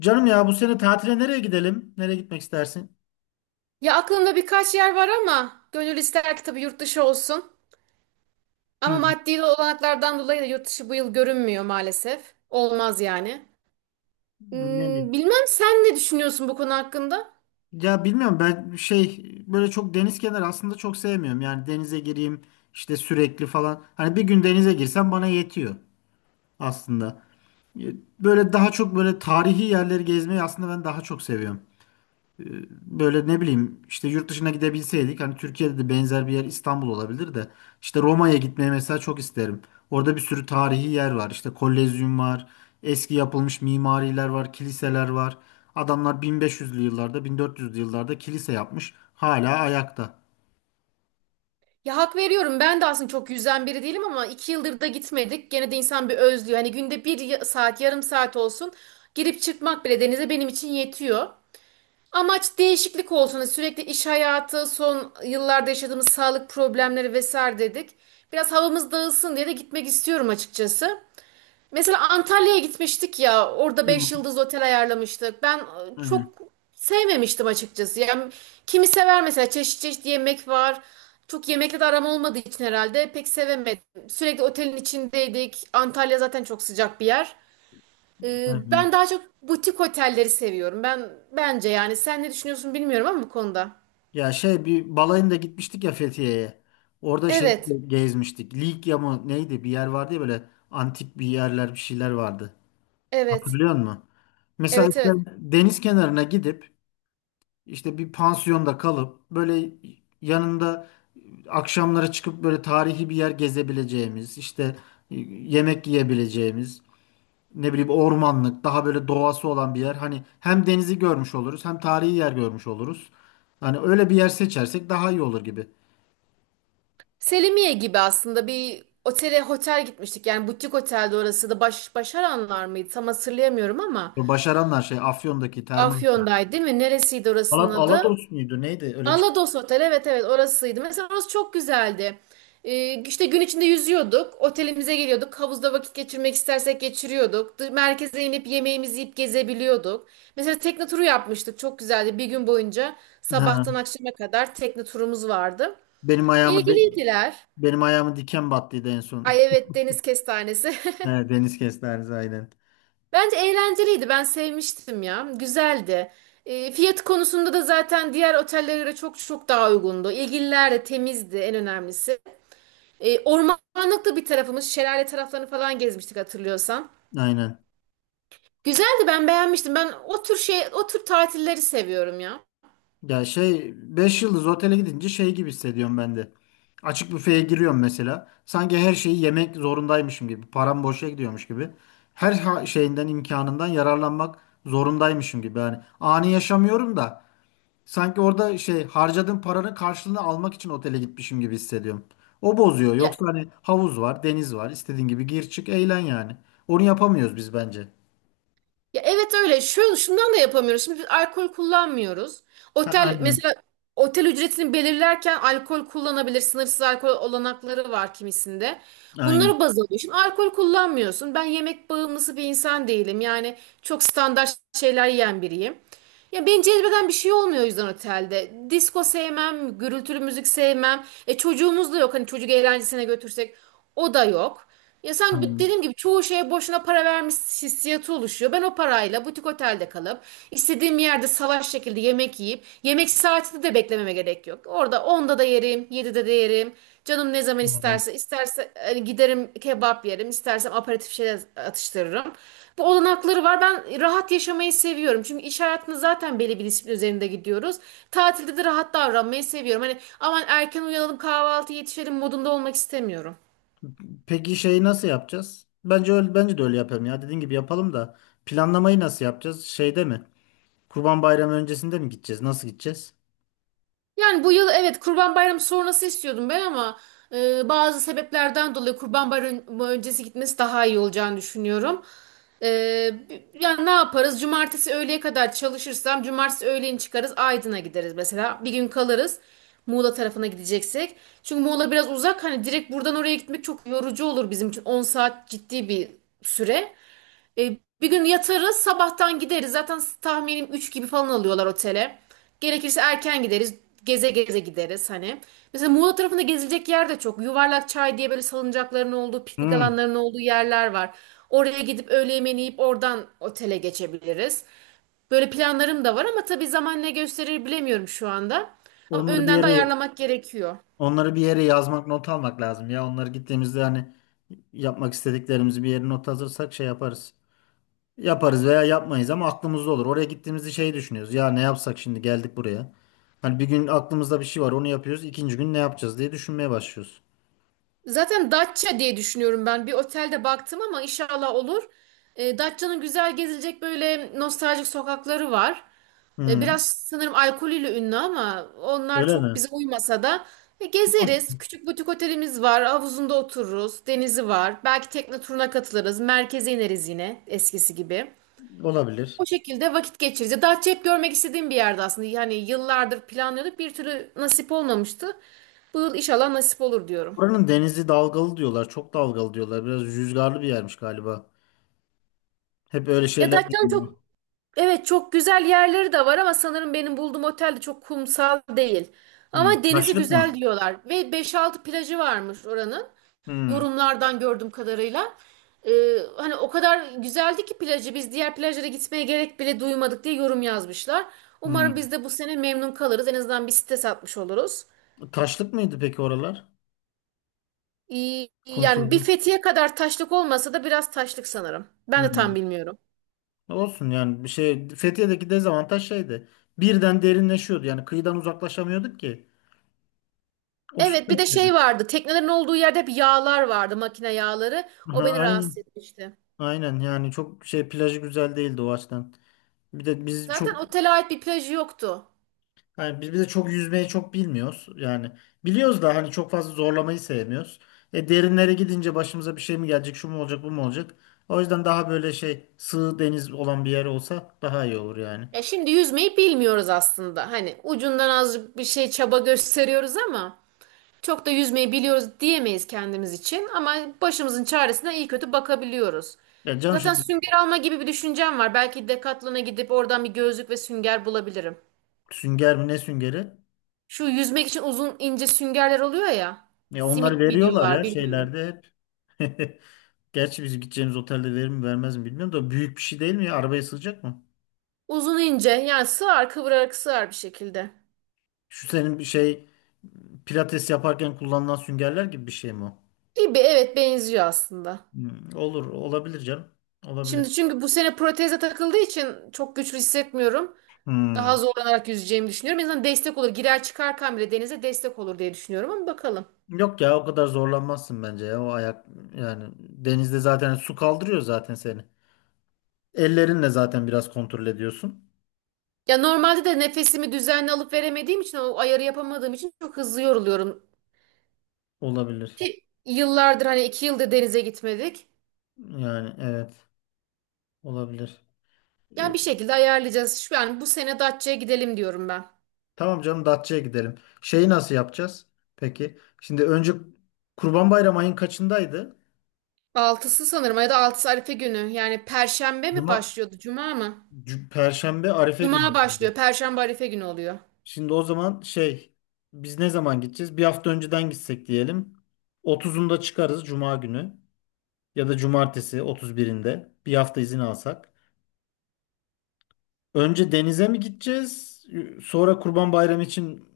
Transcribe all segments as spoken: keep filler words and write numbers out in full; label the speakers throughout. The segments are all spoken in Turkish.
Speaker 1: Canım ya bu sene tatile nereye gidelim? Nereye gitmek istersin?
Speaker 2: Ya aklımda birkaç yer var ama gönül ister ki tabii yurt dışı olsun. Ama
Speaker 1: Hı.
Speaker 2: maddi olanaklardan dolayı da yurt dışı bu yıl görünmüyor maalesef. Olmaz yani.
Speaker 1: Nereye?
Speaker 2: Hmm, bilmem sen ne düşünüyorsun bu konu hakkında?
Speaker 1: Ya bilmiyorum ben şey böyle çok deniz kenarı aslında çok sevmiyorum. Yani denize gireyim işte sürekli falan. Hani bir gün denize girsem bana yetiyor aslında. Böyle daha çok böyle tarihi yerleri gezmeyi aslında ben daha çok seviyorum. Böyle ne bileyim işte yurt dışına gidebilseydik hani Türkiye'de de benzer bir yer İstanbul olabilir de işte Roma'ya gitmeyi mesela çok isterim. Orada bir sürü tarihi yer var. İşte Kolezyum var. Eski yapılmış mimariler var, kiliseler var. Adamlar bin beş yüzlü yıllarda, bin dört yüzlü yıllarda kilise yapmış. Hala ayakta.
Speaker 2: Ya hak veriyorum ben de aslında çok yüzden biri değilim ama iki yıldır da gitmedik. Gene de insan bir özlüyor. Hani günde bir ya- saat yarım saat olsun girip çıkmak bile denize benim için yetiyor. Amaç değişiklik olsun. Hani sürekli iş hayatı, son yıllarda yaşadığımız sağlık problemleri vesaire dedik. Biraz havamız dağılsın diye de gitmek istiyorum açıkçası. Mesela Antalya'ya gitmiştik ya. Orada
Speaker 1: Hı,
Speaker 2: beş yıldız otel ayarlamıştık. Ben e,
Speaker 1: Aynen,
Speaker 2: çok sevmemiştim açıkçası. Yani kimi sever mesela çeşit çeşit yemek var. Çok yemekle de aram olmadığı için herhalde pek sevemedim. Sürekli otelin içindeydik. Antalya zaten çok sıcak bir yer. Ee,
Speaker 1: aynen.
Speaker 2: ben daha çok butik otelleri seviyorum. Ben bence yani sen ne düşünüyorsun bilmiyorum ama bu konuda.
Speaker 1: Ya şey bir balayında gitmiştik ya Fethiye'ye. Orada şey
Speaker 2: Evet.
Speaker 1: gezmiştik. Likya mı neydi? Bir yer vardı ya böyle antik bir yerler bir şeyler vardı.
Speaker 2: Evet.
Speaker 1: Hatırlıyor musun? Mesela
Speaker 2: Evet,
Speaker 1: işte
Speaker 2: evet.
Speaker 1: deniz kenarına gidip işte bir pansiyonda kalıp böyle yanında akşamlara çıkıp böyle tarihi bir yer gezebileceğimiz, işte e, yemek yiyebileceğimiz, ne bileyim ormanlık, daha böyle doğası olan bir yer. Hani hem denizi görmüş oluruz, hem tarihi yer görmüş oluruz. Hani öyle bir yer seçersek daha iyi olur gibi.
Speaker 2: Selimiye gibi aslında bir otele otel gitmiştik. Yani butik otelde orası da baş, Başaranlar mıydı? Tam hatırlayamıyorum ama
Speaker 1: Başaranlar şey Afyon'daki termal.
Speaker 2: Afyon'daydı değil mi? Neresiydi orasının
Speaker 1: Alat
Speaker 2: adı?
Speaker 1: Alados muydu? Neydi? Öyle bir şey.
Speaker 2: Alados Otel, evet evet, orasıydı. Mesela orası çok güzeldi. Ee, işte gün içinde yüzüyorduk. Otelimize geliyorduk. Havuzda vakit geçirmek istersek geçiriyorduk. Dı- Merkeze inip yemeğimizi yiyip gezebiliyorduk. Mesela tekne turu yapmıştık. Çok güzeldi. Bir gün boyunca sabahtan
Speaker 1: Ha,
Speaker 2: akşama kadar tekne turumuz vardı.
Speaker 1: benim ayağımı
Speaker 2: İlgiliydiler.
Speaker 1: benim ayağımı diken battıydı en son.
Speaker 2: Ay evet, deniz kestanesi.
Speaker 1: Evet, deniz kestanesi aynen.
Speaker 2: Bence eğlenceliydi. Ben sevmiştim ya. Güzeldi. E, fiyat konusunda da zaten diğer otellere göre çok çok daha uygundu. İlgililer de temizdi, en önemlisi. E, ormanlıkta bir tarafımız, şelale taraflarını falan gezmiştik hatırlıyorsan.
Speaker 1: Aynen.
Speaker 2: Güzeldi, ben beğenmiştim. Ben o tür şey, o tür tatilleri seviyorum ya.
Speaker 1: Ya şey beş yıldız otele gidince şey gibi hissediyorum ben de. Açık büfeye giriyorum mesela. Sanki her şeyi yemek zorundaymışım gibi. Param boşa gidiyormuş gibi. Her ha- şeyinden imkanından yararlanmak zorundaymışım gibi. Yani ani yaşamıyorum da sanki orada şey harcadığım paranın karşılığını almak için otele gitmişim gibi hissediyorum. O bozuyor.
Speaker 2: Ya
Speaker 1: Yoksa hani havuz var, deniz var. İstediğin gibi gir çık eğlen yani. Onu yapamıyoruz biz bence.
Speaker 2: Ya evet, öyle. Şu, şundan da yapamıyoruz. Şimdi biz alkol kullanmıyoruz.
Speaker 1: Ha,
Speaker 2: Otel
Speaker 1: aynen.
Speaker 2: mesela otel ücretini belirlerken alkol kullanabilir. Sınırsız alkol olanakları var kimisinde.
Speaker 1: Aynen.
Speaker 2: Bunları baz alıyor. Şimdi alkol kullanmıyorsun. Ben yemek bağımlısı bir insan değilim. Yani çok standart şeyler yiyen biriyim. Ya beni cezbeden bir şey olmuyor o yüzden otelde. Disko sevmem, gürültülü müzik sevmem. E çocuğumuz da yok. Hani çocuk eğlencesine götürsek o da yok. Ya sen bi-
Speaker 1: Aynen.
Speaker 2: dediğim gibi çoğu şeye boşuna para vermiş hissiyatı oluşuyor. Ben o parayla butik otelde kalıp istediğim yerde salaş şekilde yemek yiyip yemek saatinde de beklememe gerek yok. Orada onda da yerim, yedide de yerim. Canım ne zaman
Speaker 1: Aynen.
Speaker 2: isterse, isterse hani giderim kebap yerim, istersem aperatif şeyler atıştırırım. Bu olanakları var. Ben rahat yaşamayı seviyorum. Çünkü iş hayatında zaten belli bir disiplin üzerinde gidiyoruz. Tatilde de rahat davranmayı seviyorum. Hani aman erken uyanalım, kahvaltı yetişelim modunda olmak istemiyorum.
Speaker 1: Peki şeyi nasıl yapacağız? Bence öyle, bence de öyle yapalım ya. Dediğin gibi yapalım da planlamayı nasıl yapacağız? Şeyde mi? Kurban Bayramı öncesinde mi gideceğiz? Nasıl gideceğiz?
Speaker 2: Yani bu yıl evet, Kurban Bayramı sonrası istiyordum ben ama e, bazı sebeplerden dolayı Kurban Bayramı öncesi gitmesi daha iyi olacağını düşünüyorum. E, yani ne yaparız? Cumartesi öğleye kadar çalışırsam cumartesi öğleyin çıkarız, Aydın'a gideriz mesela. Bir gün kalırız Muğla tarafına gideceksek. Çünkü Muğla biraz uzak, hani direkt buradan oraya gitmek çok yorucu olur bizim için. On saat ciddi bir süre. E, bir gün yatarız, sabahtan gideriz. Zaten tahminim üç gibi falan alıyorlar otele. Gerekirse erken gideriz. Geze geze gideriz hani. Mesela Muğla tarafında gezilecek yer de çok. Yuvarlak Çay diye böyle salıncakların olduğu, piknik
Speaker 1: Hmm.
Speaker 2: alanlarının olduğu yerler var. Oraya gidip öğle yemeğini yiyip oradan otele geçebiliriz. Böyle planlarım da var ama tabii zaman ne gösterir bilemiyorum şu anda. Ama
Speaker 1: Onları bir
Speaker 2: önden de
Speaker 1: yere
Speaker 2: ayarlamak gerekiyor.
Speaker 1: Onları bir yere yazmak, not almak lazım ya. Onları gittiğimizde hani yapmak istediklerimizi bir yere not alırsak şey yaparız. Yaparız veya yapmayız ama aklımızda olur. Oraya gittiğimizde şey düşünüyoruz. Ya ne yapsak şimdi geldik buraya. Hani bir gün aklımızda bir şey var onu yapıyoruz. İkinci gün ne yapacağız diye düşünmeye başlıyoruz.
Speaker 2: Zaten Datça diye düşünüyorum ben. Bir otelde baktım ama inşallah olur. E, Datça'nın güzel gezilecek böyle nostaljik sokakları var. E,
Speaker 1: Hmm.
Speaker 2: biraz sanırım alkolüyle ünlü ama onlar
Speaker 1: Öyle
Speaker 2: çok
Speaker 1: mi?
Speaker 2: bize uymasa da e, gezeriz. Küçük butik otelimiz var. Havuzunda otururuz. Denizi var. Belki tekne turuna katılırız. Merkeze ineriz yine eskisi gibi.
Speaker 1: Olabilir.
Speaker 2: O şekilde vakit geçiririz. Ya Datça hep görmek istediğim bir yerde aslında. Yani yıllardır planlıyorduk. Bir türlü nasip olmamıştı. Bu yıl inşallah nasip olur diyorum.
Speaker 1: Buranın denizi dalgalı diyorlar. Çok dalgalı diyorlar. Biraz rüzgarlı bir yermiş galiba. Hep öyle
Speaker 2: Ya
Speaker 1: şeyler
Speaker 2: Datça'nın
Speaker 1: duyuyorum.
Speaker 2: çok... Evet, çok güzel yerleri de var ama sanırım benim bulduğum otel de çok kumsal değil.
Speaker 1: Hmm.
Speaker 2: Ama denizi
Speaker 1: Taşlık
Speaker 2: güzel
Speaker 1: mı?
Speaker 2: diyorlar ve beş altı plajı varmış oranın.
Speaker 1: Hmm.
Speaker 2: Yorumlardan gördüğüm kadarıyla. Ee, hani o kadar güzeldi ki plajı, biz diğer plajlara gitmeye gerek bile duymadık diye yorum yazmışlar.
Speaker 1: Hmm.
Speaker 2: Umarım biz de bu sene memnun kalırız. En azından bir site satmış oluruz.
Speaker 1: Taşlık mıydı peki oralar?
Speaker 2: İyi- yani bir
Speaker 1: Kumsuzluk.
Speaker 2: Fethiye kadar taşlık olmasa da biraz taşlık sanırım. Ben de
Speaker 1: Hmm.
Speaker 2: tam bilmiyorum.
Speaker 1: Olsun yani bir şey Fethiye'deki dezavantaj şeydi. Birden derinleşiyordu. Yani kıyıdan uzaklaşamıyorduk ki. O su
Speaker 2: Evet, bir de
Speaker 1: kötüydü.
Speaker 2: şey vardı. Teknelerin olduğu yerde hep yağlar vardı. Makine yağları. O
Speaker 1: Aha,
Speaker 2: beni
Speaker 1: aynen.
Speaker 2: rahatsız etmişti.
Speaker 1: Aynen yani çok şey plajı güzel değildi o açıdan. Bir de biz
Speaker 2: Zaten
Speaker 1: çok
Speaker 2: otele ait bir plajı yoktu.
Speaker 1: Hani biz bir de çok yüzmeyi çok bilmiyoruz. Yani biliyoruz da hani çok fazla zorlamayı sevmiyoruz. E derinlere gidince başımıza bir şey mi gelecek, şu mu olacak, bu mu olacak? O yüzden daha böyle şey sığ deniz olan bir yer olsa daha iyi olur yani.
Speaker 2: Ya şimdi yüzmeyi bilmiyoruz aslında. Hani ucundan az bir şey çaba gösteriyoruz ama çok da yüzmeyi biliyoruz diyemeyiz kendimiz için. Ama başımızın çaresine iyi kötü bakabiliyoruz.
Speaker 1: Ya canım
Speaker 2: Zaten
Speaker 1: şimdi
Speaker 2: sünger alma gibi bir düşüncem var. Belki Decathlon'a gidip oradan bir gözlük ve sünger bulabilirim.
Speaker 1: sünger mi ne süngeri?
Speaker 2: Şu yüzmek için uzun ince süngerler oluyor ya.
Speaker 1: Ya onları
Speaker 2: Simit mi
Speaker 1: veriyorlar
Speaker 2: diyorlar
Speaker 1: ya
Speaker 2: bilmiyorum.
Speaker 1: şeylerde hep. Gerçi biz gideceğimiz otelde verir mi vermez mi bilmiyorum da büyük bir şey değil mi ya? Arabaya sığacak mı?
Speaker 2: Uzun ince, yani sığar, kıvırarak sığar bir şekilde.
Speaker 1: Şu senin bir şey pilates yaparken kullanılan süngerler gibi bir şey mi o?
Speaker 2: Gibi, evet, benziyor aslında.
Speaker 1: Hmm, olur, olabilir canım.
Speaker 2: Şimdi
Speaker 1: Olabilir.
Speaker 2: çünkü bu sene proteze takıldığı için çok güçlü hissetmiyorum. Daha
Speaker 1: Hmm.
Speaker 2: zorlanarak yüzeceğimi düşünüyorum. En azından destek olur. Girer çıkarken bile denize destek olur diye düşünüyorum ama bakalım.
Speaker 1: Yok ya o kadar zorlanmazsın bence ya o ayak yani denizde zaten su kaldırıyor zaten seni. Ellerinle zaten biraz kontrol ediyorsun.
Speaker 2: Ya normalde de nefesimi düzenli alıp veremediğim için, o ayarı yapamadığım için çok hızlı yoruluyorum.
Speaker 1: Olabilir.
Speaker 2: Ki yıllardır, hani iki yıldır denize gitmedik.
Speaker 1: Yani evet olabilir. Ee,
Speaker 2: Yani bir şekilde ayarlayacağız. Şu, yani bu sene Datça'ya gidelim diyorum ben.
Speaker 1: tamam canım Datça'ya gidelim. Şeyi nasıl yapacağız? Peki. Şimdi önce Kurban Bayramı ayın kaçındaydı?
Speaker 2: Altısı sanırım, ya da altısı Arife günü. Yani Perşembe mi
Speaker 1: Cuma,
Speaker 2: başlıyordu, Cuma mı?
Speaker 1: C- Perşembe Arife
Speaker 2: Cuma
Speaker 1: günüydü.
Speaker 2: başlıyor, Perşembe Arife günü oluyor.
Speaker 1: Şimdi o zaman şey biz ne zaman gideceğiz? Bir hafta önceden gitsek diyelim. Otuzunda çıkarız Cuma günü. Ya da cumartesi otuz birinde bir hafta izin alsak. Önce denize mi gideceğiz? Sonra Kurban Bayramı için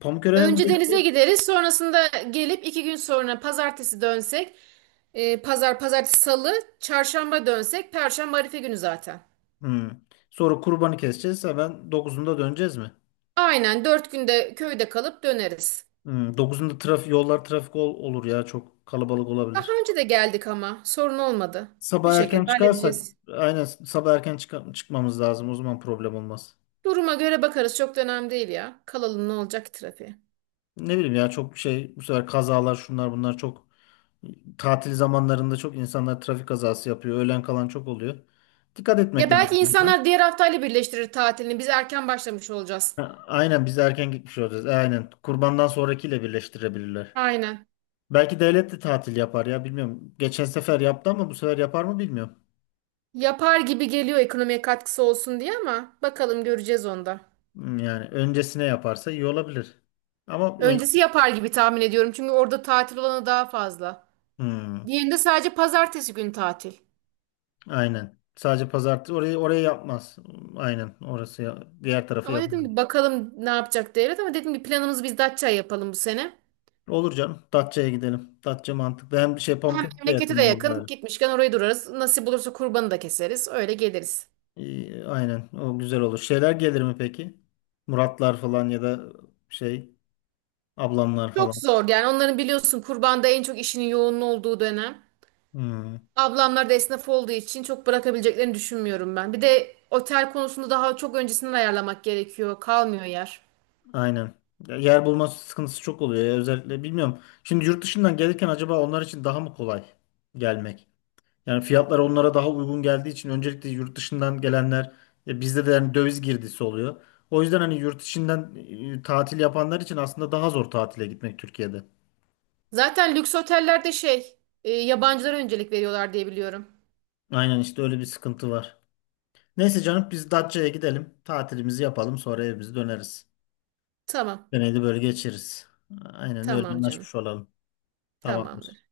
Speaker 1: Pamukören'e mi
Speaker 2: Önce denize
Speaker 1: gideceğiz?
Speaker 2: gideriz, sonrasında gelip iki gün sonra Pazartesi dönsek, e, Pazar, Pazartesi, Salı, Çarşamba dönsek, Perşembe Arife günü zaten.
Speaker 1: Hmm. Sonra kurbanı keseceğiz. Hemen dokuzunda döneceğiz mi?
Speaker 2: Aynen, dört günde köyde kalıp döneriz.
Speaker 1: Hmm. dokuzunda trafik, yollar trafik ol- olur ya. Çok kalabalık
Speaker 2: Daha
Speaker 1: olabilir.
Speaker 2: önce de geldik ama sorun olmadı. Bir
Speaker 1: Sabah
Speaker 2: şekilde
Speaker 1: erken çıkarsak
Speaker 2: halledeceğiz.
Speaker 1: aynen sabah erken çıka- çıkmamız lazım. O zaman problem olmaz.
Speaker 2: Duruma göre bakarız, çok da önemli değil ya. Kalalım, ne olacak ki trafiğe.
Speaker 1: Ne bileyim ya çok şey bu sefer kazalar şunlar bunlar çok. Tatil zamanlarında çok insanlar trafik kazası yapıyor. Öğlen kalan çok oluyor. Dikkat
Speaker 2: Ya
Speaker 1: etmek
Speaker 2: belki
Speaker 1: lazım bunlara.
Speaker 2: insanlar diğer haftayla birleştirir tatilini. Biz erken başlamış olacağız.
Speaker 1: Ha, aynen biz erken gitmiş olacağız. E, aynen. Kurbandan sonrakiyle birleştirebilirler.
Speaker 2: Aynen.
Speaker 1: Belki devlet de tatil yapar ya bilmiyorum. Geçen sefer yaptı ama bu sefer yapar mı bilmiyorum.
Speaker 2: Yapar gibi geliyor, ekonomiye katkısı olsun diye ama bakalım, göreceğiz onda.
Speaker 1: Hmm, yani öncesine yaparsa iyi olabilir. Ama ön-
Speaker 2: Öncesi yapar gibi tahmin ediyorum. Çünkü orada tatil olanı daha fazla.
Speaker 1: Hmm,
Speaker 2: Diğerinde sadece pazartesi günü tatil.
Speaker 1: aynen. Sadece pazartesi orayı orayı yapmaz. Aynen orası ya- diğer tarafı
Speaker 2: Ama dedim
Speaker 1: yapamıyor.
Speaker 2: ki bakalım ne yapacak devlet, ama dedim ki planımızı biz Datça yapalım bu sene.
Speaker 1: Olur canım. Datça'ya gidelim. Datça mantıklı. Hem şey
Speaker 2: Hem
Speaker 1: Pamukkale'de
Speaker 2: memlekete de
Speaker 1: yakın
Speaker 2: yakın.
Speaker 1: olur.
Speaker 2: Gitmişken orayı durarız. Nasip olursa kurbanı da keseriz. Öyle geliriz.
Speaker 1: İyi, aynen o güzel olur. Şeyler gelir mi peki? Muratlar falan ya da şey ablamlar falan.
Speaker 2: Çok zor, yani onların biliyorsun kurbanda en çok işinin yoğunluğu olduğu dönem.
Speaker 1: Hmm,
Speaker 2: Ablamlar da esnaf olduğu için çok bırakabileceklerini düşünmüyorum ben. Bir de otel konusunda daha çok öncesinden ayarlamak gerekiyor. Kalmıyor yer.
Speaker 1: aynen. Ya yer bulma sıkıntısı çok oluyor ya özellikle bilmiyorum. Şimdi yurt dışından gelirken acaba onlar için daha mı kolay gelmek? Yani fiyatlar onlara daha uygun geldiği için öncelikle yurt dışından gelenler e, bizde de yani döviz girdisi oluyor. O yüzden hani yurt içinden e, tatil yapanlar için aslında daha zor tatile gitmek Türkiye'de.
Speaker 2: Zaten lüks otellerde şey, e, yabancılara öncelik veriyorlar diye biliyorum.
Speaker 1: Aynen işte öyle bir sıkıntı var. Neyse canım biz Datça'ya gidelim. Tatilimizi yapalım. Sonra evimize döneriz.
Speaker 2: Tamam.
Speaker 1: Deneyli böyle geçiriz. Aynen öyle
Speaker 2: Tamam canım.
Speaker 1: anlaşmış olalım. Tamamdır.
Speaker 2: Tamamdır.